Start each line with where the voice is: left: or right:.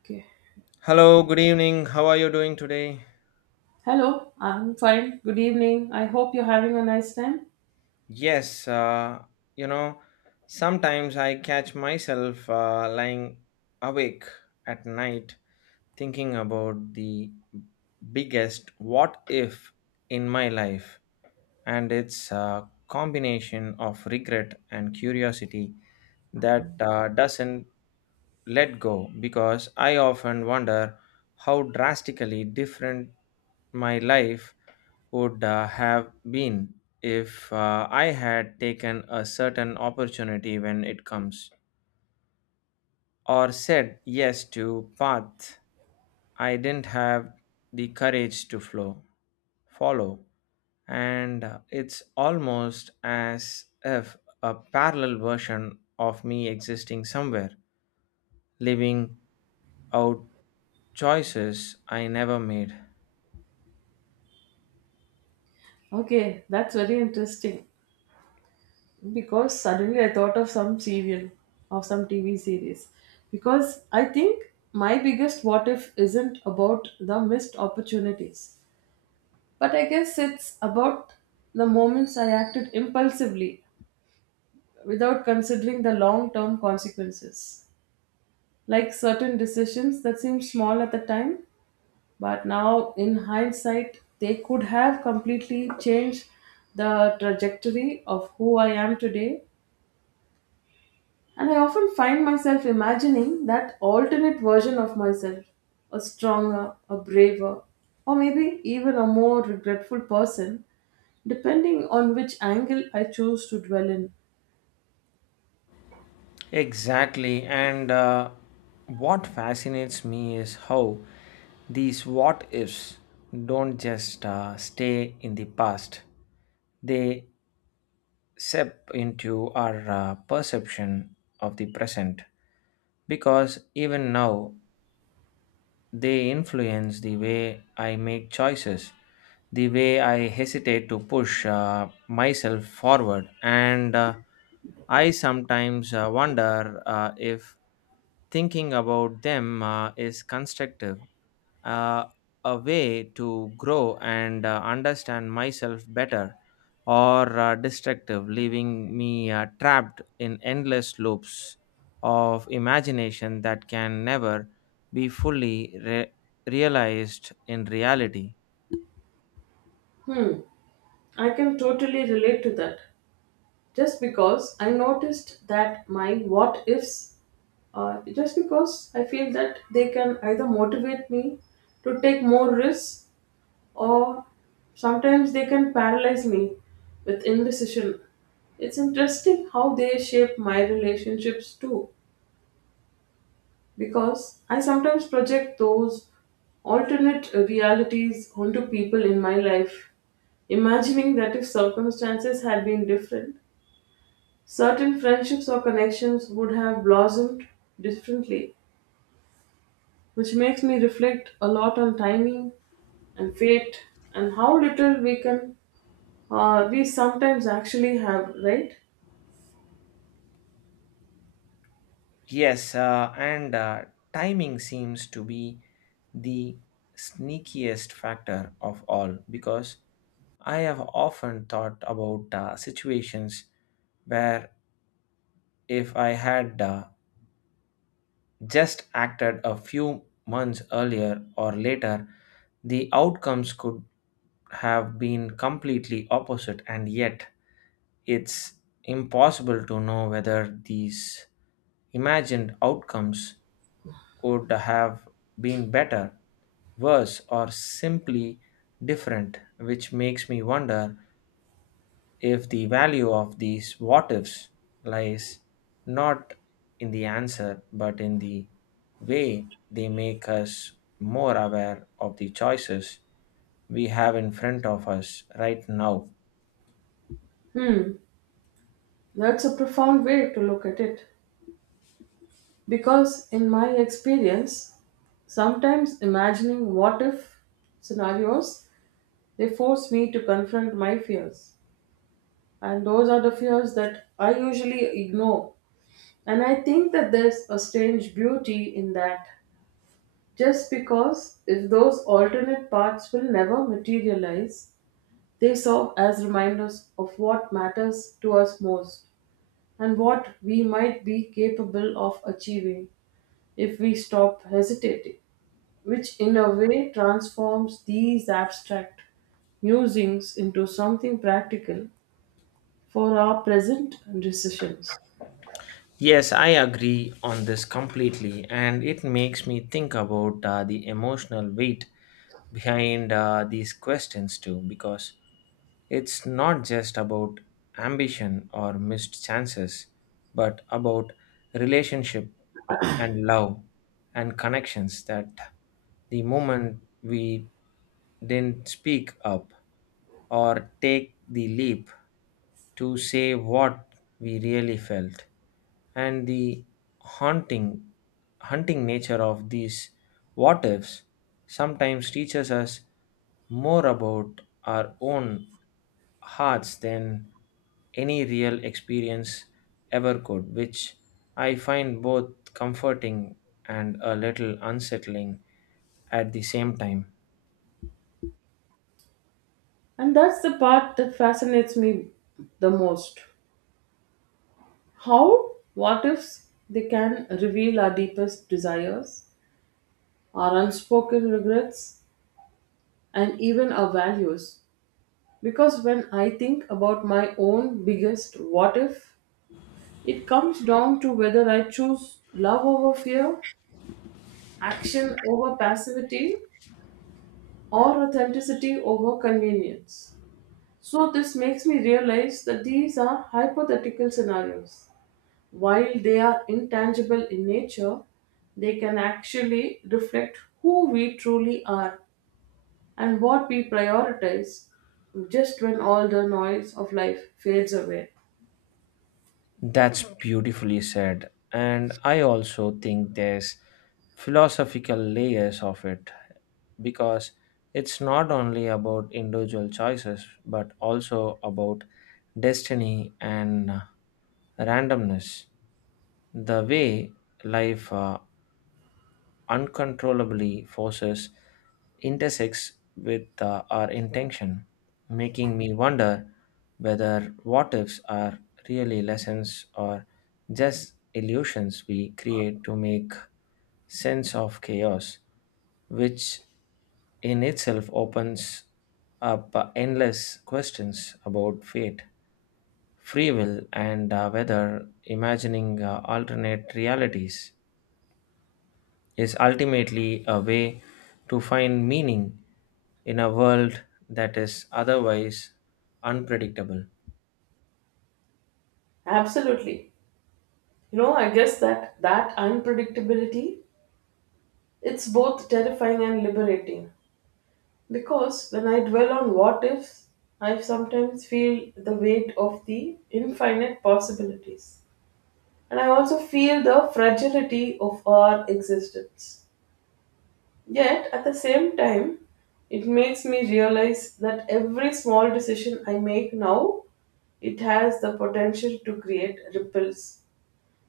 right: Okay.
left: Hello, good evening. How are you doing today?
right: Hello, I'm fine. Good evening. I hope you're having a nice time.
left: Yes, you know, sometimes I catch myself lying awake at night thinking about the biggest what if in my life, and it's a combination of regret and curiosity that doesn't let go because I often wonder how drastically different my life would have been if I had taken a certain opportunity when it comes or said yes to path I didn't have the courage to flow follow and it's almost as if a parallel version of me existing somewhere living out choices I never made.
right: Okay, that's very interesting because suddenly I thought of some serial of some TV series because I think my biggest what if isn't about the missed opportunities, but I guess it's about the moments I acted impulsively without considering the long term consequences, like certain decisions that seem small at the time but now in hindsight they could have completely changed the trajectory of who I am today. And I often find myself imagining that alternate version of myself, a stronger, a braver, or maybe even a more regretful person, depending on which angle I choose to dwell in.
left: Exactly, and what fascinates me is how these what ifs don't just stay in the past, they seep into our perception of the present. Because even now, they influence the way I make choices, the way I hesitate to push myself forward, and I sometimes wonder if thinking about them is constructive, uh, a way to grow and understand myself better, or destructive, leaving me trapped in endless loops of imagination that can never be fully realized in reality.
right: Hmm, I can totally relate to that. Just because I noticed that my what ifs, just because I feel that they can either motivate me to take more risks, or sometimes they can paralyze me with indecision. It's interesting how they shape my relationships too, because I sometimes project those alternate realities onto people in my life, imagining that if circumstances had been different, certain friendships or connections would have blossomed differently, which makes me reflect a lot on timing and fate and how little we can, we sometimes actually have, right?
left: Yes, and timing seems to be the sneakiest factor of all because I have often thought about situations where if I had just acted a few months earlier or later, the outcomes could have been completely opposite, and yet it's impossible to know whether these imagined outcomes would have been better, worse, or simply different, which makes me wonder if the value of these what ifs lies not in the answer but in the way they make us more aware of the choices we have in front of us right now.
right: Hmm, that's a profound way to look at it because in my experience sometimes imagining what if scenarios, they force me to confront my fears, and those are the fears that I usually ignore. And I think that there's a strange beauty in that, just because if those alternate paths will never materialize, they serve as reminders of what matters to us most and what we might be capable of achieving if we stop hesitating, which in a way transforms these abstract musings into something practical for our present decisions.
left: Yes, I agree on this completely, and it makes me think about the emotional weight behind these questions too, because it's not just about ambition or missed chances, but about relationship and love and connections that the moment we didn't speak up or take the leap to say what we really felt, and the haunting hunting nature of these what ifs sometimes teaches us more about our own hearts than any real experience ever could, which I find both comforting and a little unsettling at the same time.
right: And that's the part that fascinates me the most. How what ifs they can reveal our deepest desires, our unspoken regrets, and even our values. Because when I think about my own biggest what if, it comes down to whether I choose love over fear, action over passivity, or authenticity over convenience. So, this makes me realize that these are hypothetical scenarios. While they are intangible in nature, they can actually reflect who we truly are and what we prioritize just when all the noise of life fades away.
left: That's beautifully said. And I also think there's philosophical layers of it because it's not only about individual choices but also about destiny and randomness, the way life uncontrollably forces intersects with our intention, making me wonder whether what ifs are really lessons or just illusions we create to make sense of chaos, which in itself opens up endless questions about fate, free will, and whether imagining alternate realities is ultimately a way to find meaning in a world that is otherwise unpredictable.
right: Absolutely. You know, I guess that that unpredictability, it's both terrifying and liberating, because when I dwell on what ifs, I sometimes feel the weight of the infinite possibilities. And I also feel the fragility of our existence. Yet, at the same time, it makes me realize that every small decision I make now, it has the potential to create ripples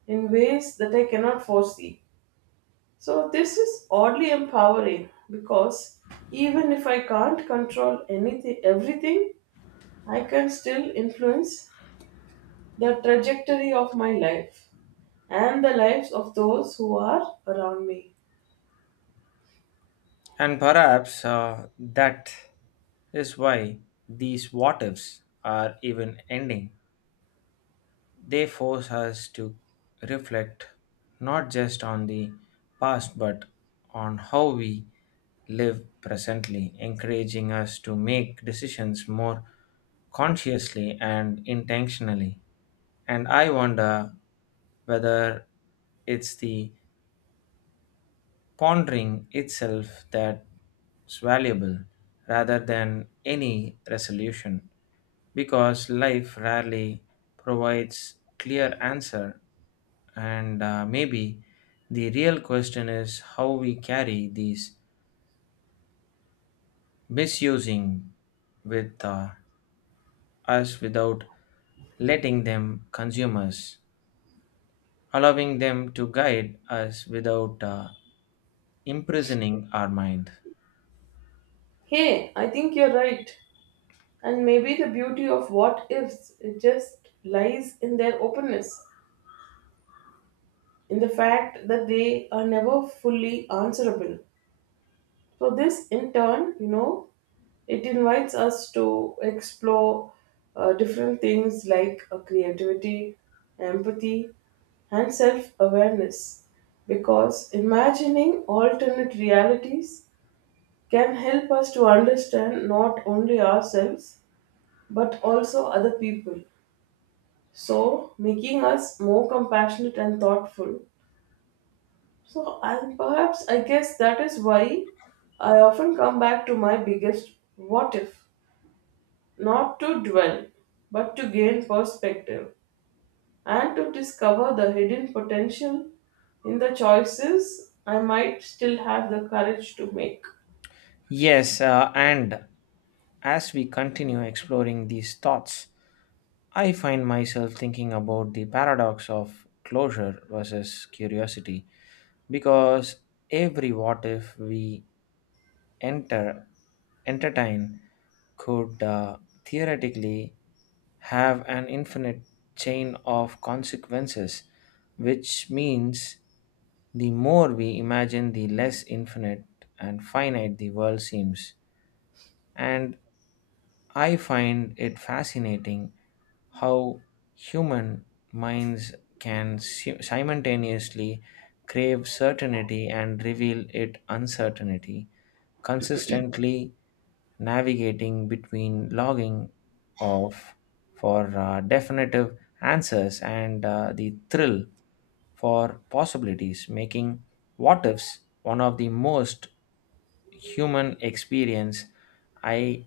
right: in ways that I cannot foresee. So, this is oddly empowering because even if I can't control anything, everything, I can still influence the trajectory of my life and the lives of those who are around me.
left: And perhaps that is why these what ifs are even ending. They force us to reflect not just on the past but on how we live presently, encouraging us to make decisions more consciously and intentionally. And I wonder whether it's the pondering itself that's valuable rather than any resolution, because life rarely provides clear answer, and maybe the real question is how we carry these misusing with us without letting them consume us, allowing them to guide us without imprisoning our mind.
right: Hey, I think you're right. And maybe the beauty of what ifs, it just lies in their openness, in the fact that they are never fully answerable. So, this in turn, you know, it invites us to explore different things like creativity, empathy, and self awareness. Because imagining alternate realities can help us to understand not only ourselves but also other people, so making us more compassionate and thoughtful. So, and perhaps I guess that is why I often come back to my biggest what if, not to dwell but to gain perspective and to discover the hidden potential in the choices I might still have the courage to make.
left: Yes, and as we continue exploring these thoughts, I find myself thinking about the paradox of closure versus curiosity, because every what if we enter entertain could theoretically have an infinite chain of consequences, which means the more we imagine, the less infinite and finite the world seems. And I find it fascinating how human minds can simultaneously crave certainty and reveal it uncertainty, consistently navigating between logging off for definitive answers and the thrill for possibilities, making what ifs one of the most human experience I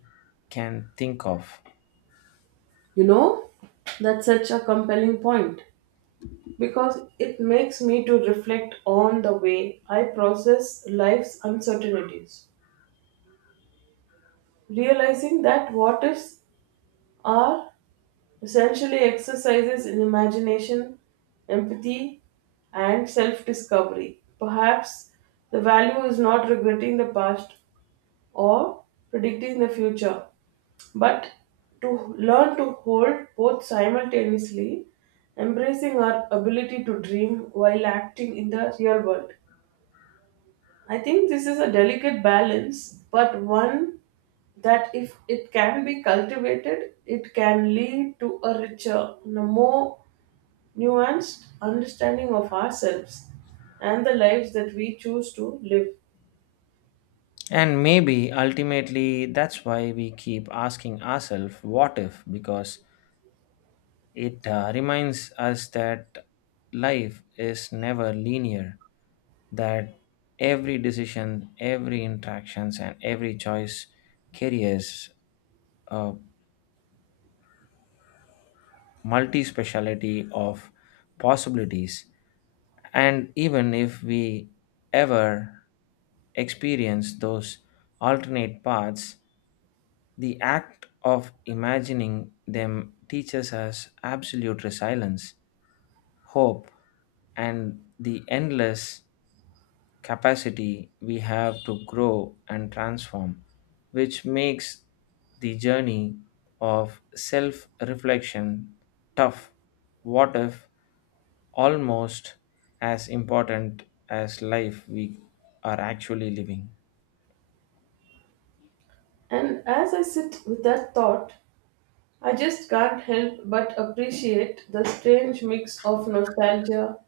left: can think of.
right: You know, that's such a compelling point because it makes me to reflect on the way I process life's uncertainties, realizing that what ifs are essentially exercises in imagination, empathy, and self discovery. Perhaps the value is not regretting the past or predicting the future, but to learn to hold both simultaneously, embracing our ability to dream while acting in the real world. I think this is a delicate balance, but one that if it can be cultivated, it can lead to a richer, and a more nuanced understanding of ourselves and the lives that we choose to live.
left: And maybe ultimately that's why we keep asking ourselves, what if? Because it reminds us that life is never linear, that every decision, every interactions, and every choice carries a multi-speciality of possibilities, and even if we ever experience those alternate paths, the act of imagining them teaches us absolute resilience, hope, and the endless capacity we have to grow and transform, which makes the journey of self reflection tough what if almost as important as life we are actually living.
right: And as I sit with that thought, I just can't help but appreciate the strange mix of nostalgia,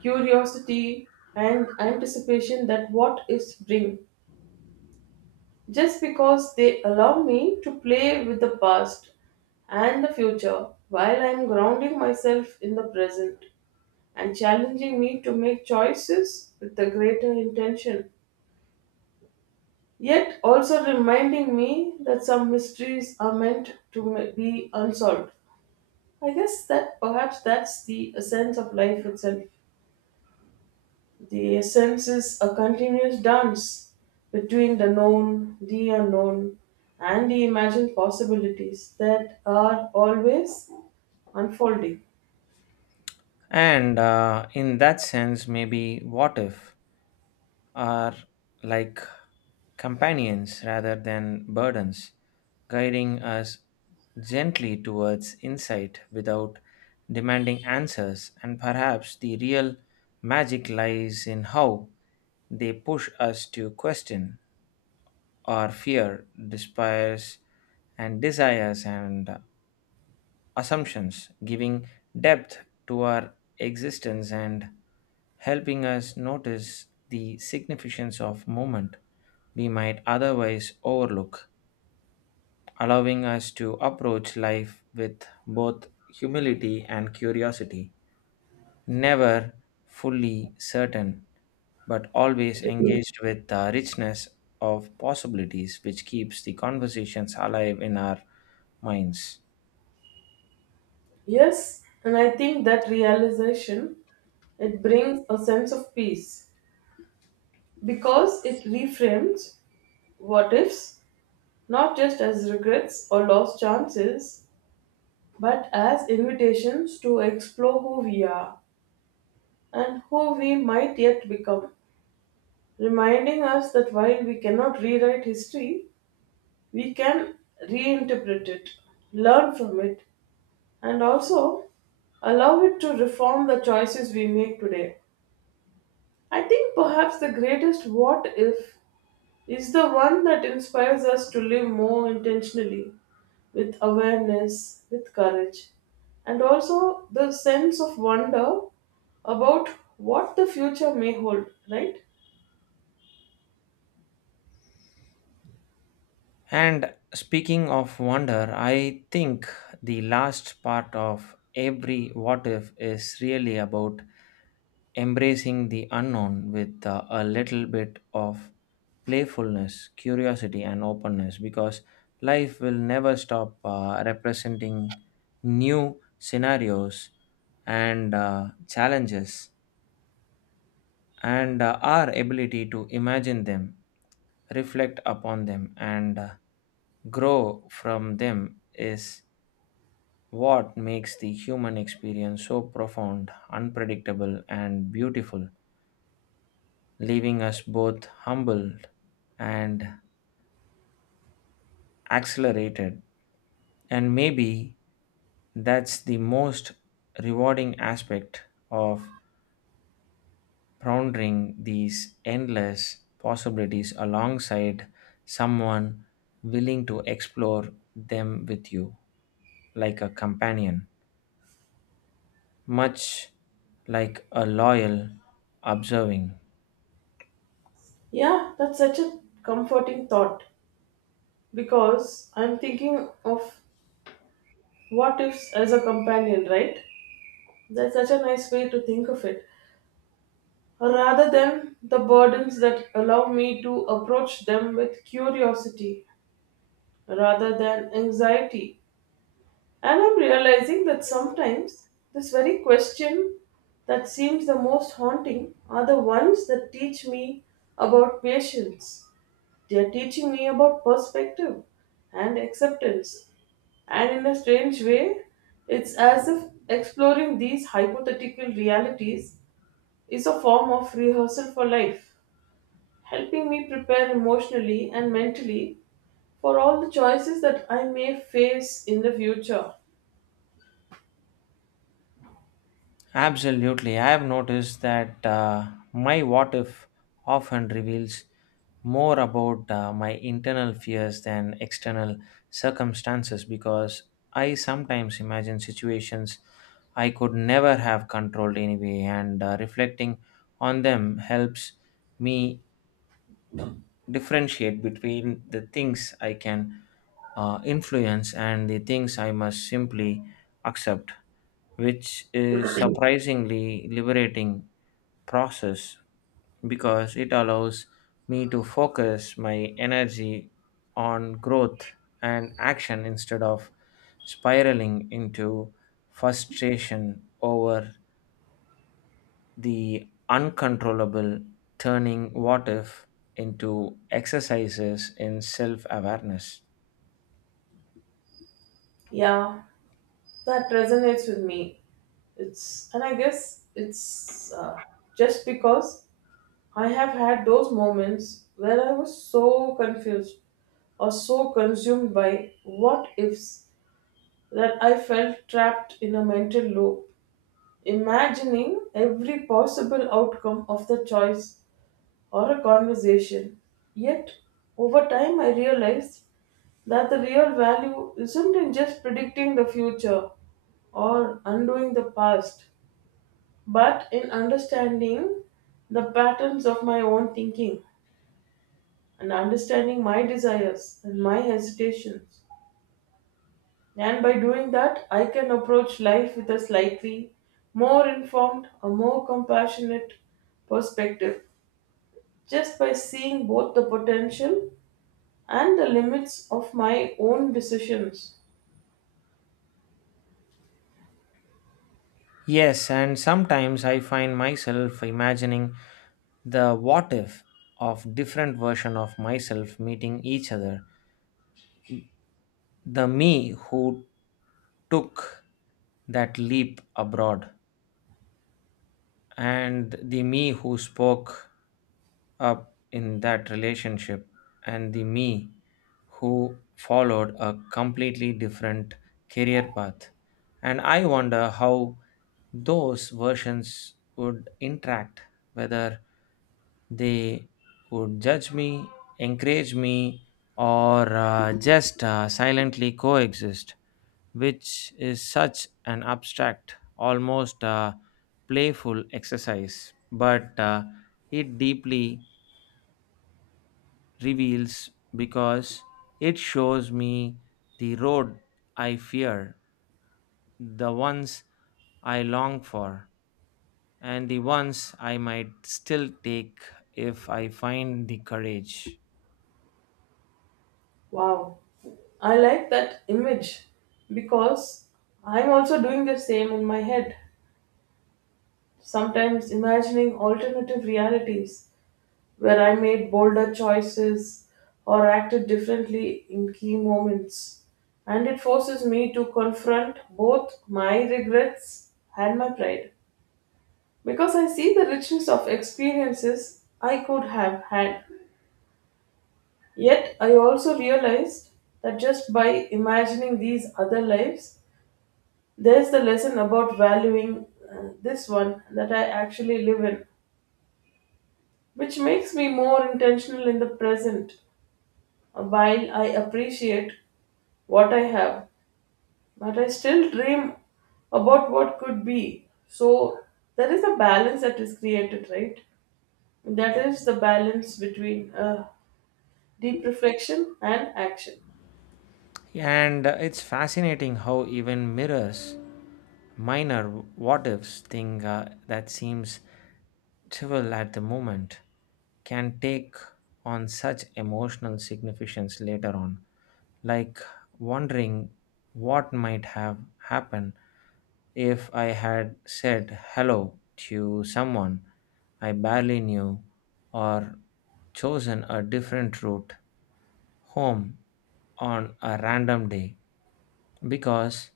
right: curiosity, and anticipation that what ifs bring. Just because they allow me to play with the past and the future while I am grounding myself in the present and challenging me to make choices with a greater intention. Yet also reminding me that some mysteries are meant to be unsolved. I guess that perhaps that's the essence of life itself. The essence is a continuous dance between the known, the unknown, and the imagined possibilities that are always unfolding.
left: And in that sense, maybe what if are like companions rather than burdens, guiding us gently towards insight without demanding answers. And perhaps the real magic lies in how they push us to question our fear, despairs, and desires and assumptions, giving depth to our existence and helping us notice the significance of moment we might otherwise overlook, allowing us to approach life with both humility and curiosity, never fully certain, but always engaged with the richness of possibilities, which keeps the conversations alive in our minds.
right: Yes, and I think that realization, it brings a sense of peace because it reframes what ifs not just as regrets or lost chances but as invitations to explore who we are and who we might yet become, reminding us that while we cannot rewrite history, we can reinterpret it, learn from it, and also allow it to reform the choices we make today. I think perhaps the greatest what if is the one that inspires us to live more intentionally, with awareness, with courage, and also the sense of wonder about what the future may hold, right?
left: And speaking of wonder, I think the last part of every what if is really about embracing the unknown with a little bit of playfulness, curiosity, and openness, because life will never stop representing new scenarios and challenges, and our ability to imagine them, reflect upon them, and grow from them is what makes the human experience so profound, unpredictable, and beautiful, leaving us both humbled and accelerated. And maybe that's the most rewarding aspect of pondering these endless possibilities alongside someone willing to explore them with you, like a companion, much like a loyal observing.
right: Yeah, that's such a comforting thought. Because I'm thinking of what ifs as a companion, right? That's such a nice way to think of it. Rather than the burdens that allow me to approach them with curiosity rather than anxiety. And I'm realizing that sometimes this very question that seems the most haunting are the ones that teach me about patience. They are teaching me about perspective and acceptance. And in a strange way, it's as if exploring these hypothetical realities is a form of rehearsal for life, helping me prepare emotionally and mentally for all the choices that I may face in the future.
left: Absolutely, I have noticed that my what if often reveals more about my internal fears than external circumstances, because I sometimes imagine situations I could never have controlled anyway, and reflecting on them helps me differentiate between the things I can influence and the things I must simply accept, which is surprisingly liberating process, because it allows me to focus my energy on growth and action instead of spiraling into frustration over the uncontrollable, turning what if into exercises in self awareness.
right: Yeah, that resonates with me. It's, and I guess it's, just because I have had those moments where I was so confused or so consumed by what ifs that I felt trapped in a mental loop, imagining every possible outcome of the choice or a conversation. Yet, over time, I realized that the real value isn't in just predicting the future or undoing the past, but in understanding the patterns of my own thinking and understanding my desires and my hesitations. And by doing that, I can approach life with a slightly more informed, a more compassionate perspective, just by seeing both the potential and the limits of my own decisions.
left: Yes, and sometimes I find myself imagining the what if of different version of myself meeting each other. The me who took that leap abroad, and the me who spoke up in that relationship, and the me who followed a completely different career path. And I wonder how those versions would interact, whether they would judge me, encourage me, or just silently coexist, which is such an abstract, almost playful exercise. But it deeply reveals, because it shows me the road I fear, the ones I long for, and the ones I might still take if I find the courage.
right: Wow, I like that image because I'm also doing the same in my head, sometimes imagining alternative realities where I made bolder choices or acted differently in key moments. And it forces me to confront both my regrets and my pride. Because I see the richness of experiences I could have had. Yet I also realized that just by imagining these other lives, there's the lesson about valuing this one that I actually live in, which makes me more intentional in the present. While I appreciate what I have, but I still dream about what could be. So there is a balance that is created, right? That is the balance between deep reflection and action.
left: And it's fascinating how even mirrors minor what ifs thing that seems trivial at the moment can take on such emotional significance later on, like wondering what might have happened if I had said hello to someone I barely knew or chosen a different route home on a random day, because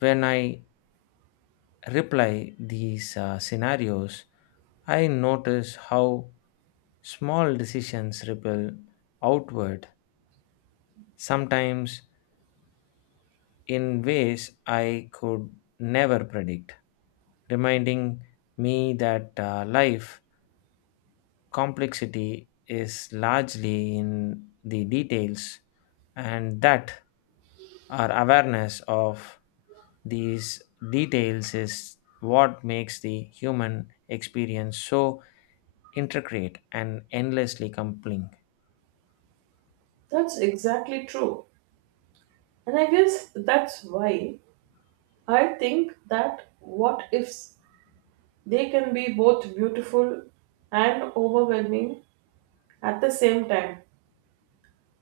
left: when I reply these scenarios, I notice how small decisions ripple outward, sometimes in ways I could never predict, reminding me that life complexity is largely in the details, and that our awareness of these details is what makes the human experience so intricate and endlessly compelling.
right: That's exactly true. And I guess that's why I think that what ifs, they can be both beautiful and overwhelming at the same time.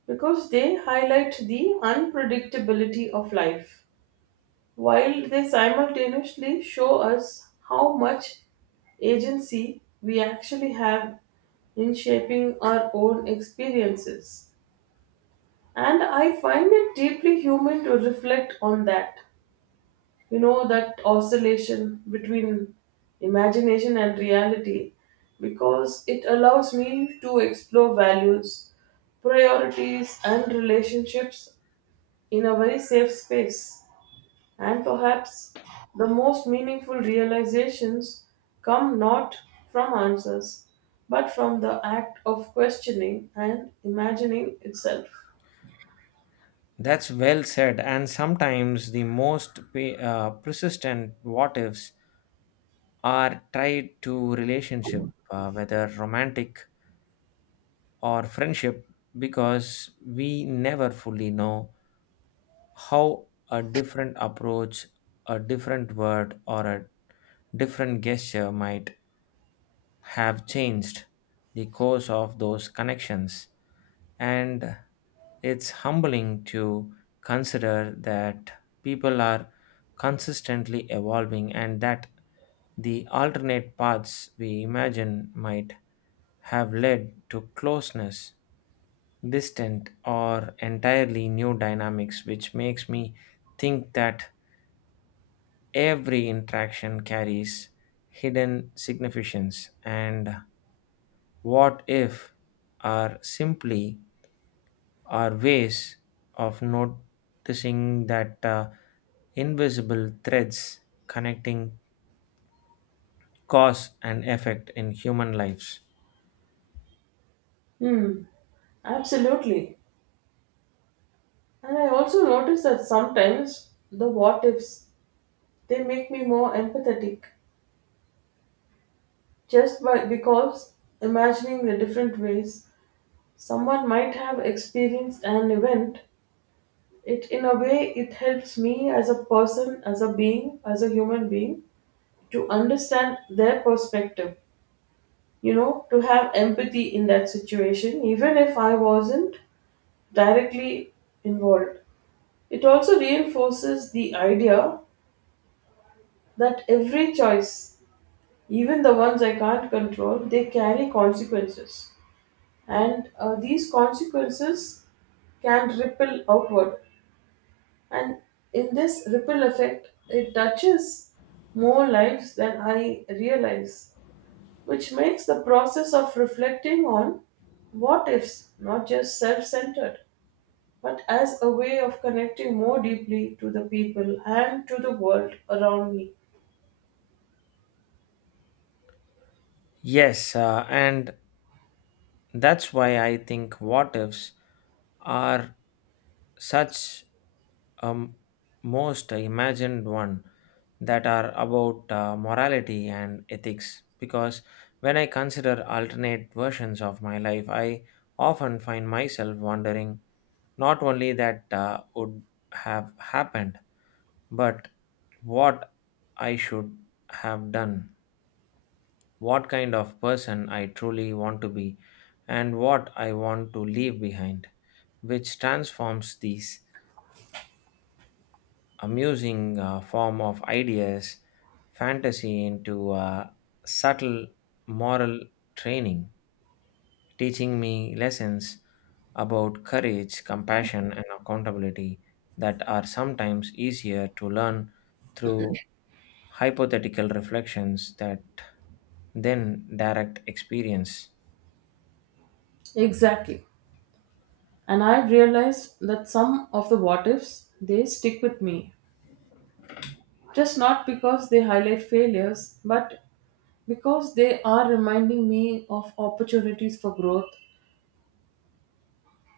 right: Because they highlight the unpredictability of life, while they simultaneously show us how much agency we actually have in shaping our own experiences. And I find it deeply human to reflect on that. You know, that oscillation between imagination and reality, because it allows me to explore values, priorities, and relationships in a very safe space. And perhaps the most meaningful realizations come not from answers, but from the act of questioning and imagining itself.
left: That's well said, and sometimes the most persistent what ifs are tied to relationship, whether romantic or friendship, because we never fully know how a different approach, a different word, or a different gesture might have changed the course of those connections. And it's humbling to consider that people are consistently evolving and that the alternate paths we imagine might have led to closeness, distant, or entirely new dynamics, which makes me think that every interaction carries hidden significance. And what if are simply are ways of noticing that invisible threads connecting cause and effect in human lives.
right: Hmm, absolutely. And I also notice that sometimes the what ifs, they make me more empathetic, just by, because imagining the different ways someone might have experienced an event, it in a way it helps me as a person, as a being, as a human being, to understand their perspective, you know, to have empathy in that situation even if I wasn't directly involved. It also reinforces the idea that every choice, even the ones I can't control, they carry consequences. And these consequences can ripple outward. And in this ripple effect, it touches more lives than I realize, which makes the process of reflecting on what ifs not just self centered, but as a way of connecting more deeply to the people and to the world around me.
left: Yes, and that's why I think what ifs are such. Um, Most I imagined one that are about morality and ethics, because when I consider alternate versions of my life, I often find myself wondering not only that would have happened, but what I should have done, what kind of person I truly want to be, and what I want to leave behind, which transforms these amusing form of ideas, fantasy into subtle moral training, teaching me lessons about courage, compassion, and accountability that are sometimes easier to learn through hypothetical reflections that then direct experience.
right: Exactly. And I've realized that some of the what ifs they stick with me. Just not because they highlight failures, but because they are reminding me of opportunities for growth,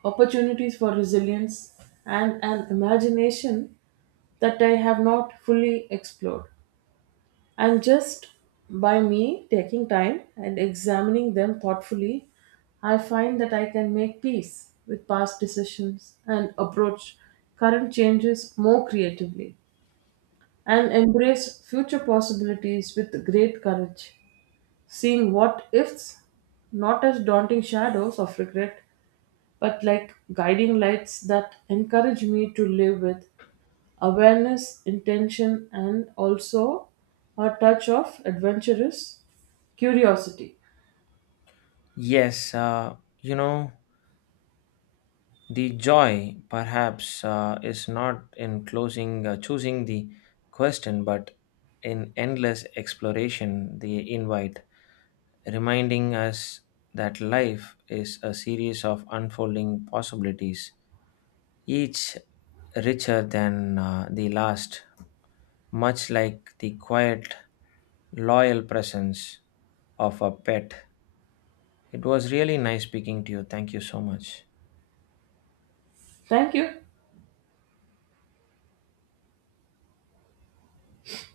right: opportunities for resilience, and an imagination that I have not fully explored. And just by me taking time and examining them thoughtfully, I find that I can make peace with past decisions and approach current changes more creatively and embrace future possibilities with great courage, seeing what ifs not as daunting shadows of regret but like guiding lights that encourage me to live with awareness, intention, and also a touch of adventurous curiosity.
left: Yes, you know. The joy, perhaps, is not in choosing the question, but in endless exploration, the invite, reminding us that life is a series of unfolding possibilities, each richer than the last, much like the quiet, loyal presence of a pet. It was really nice speaking to you. Thank you so much.
right: Thank you.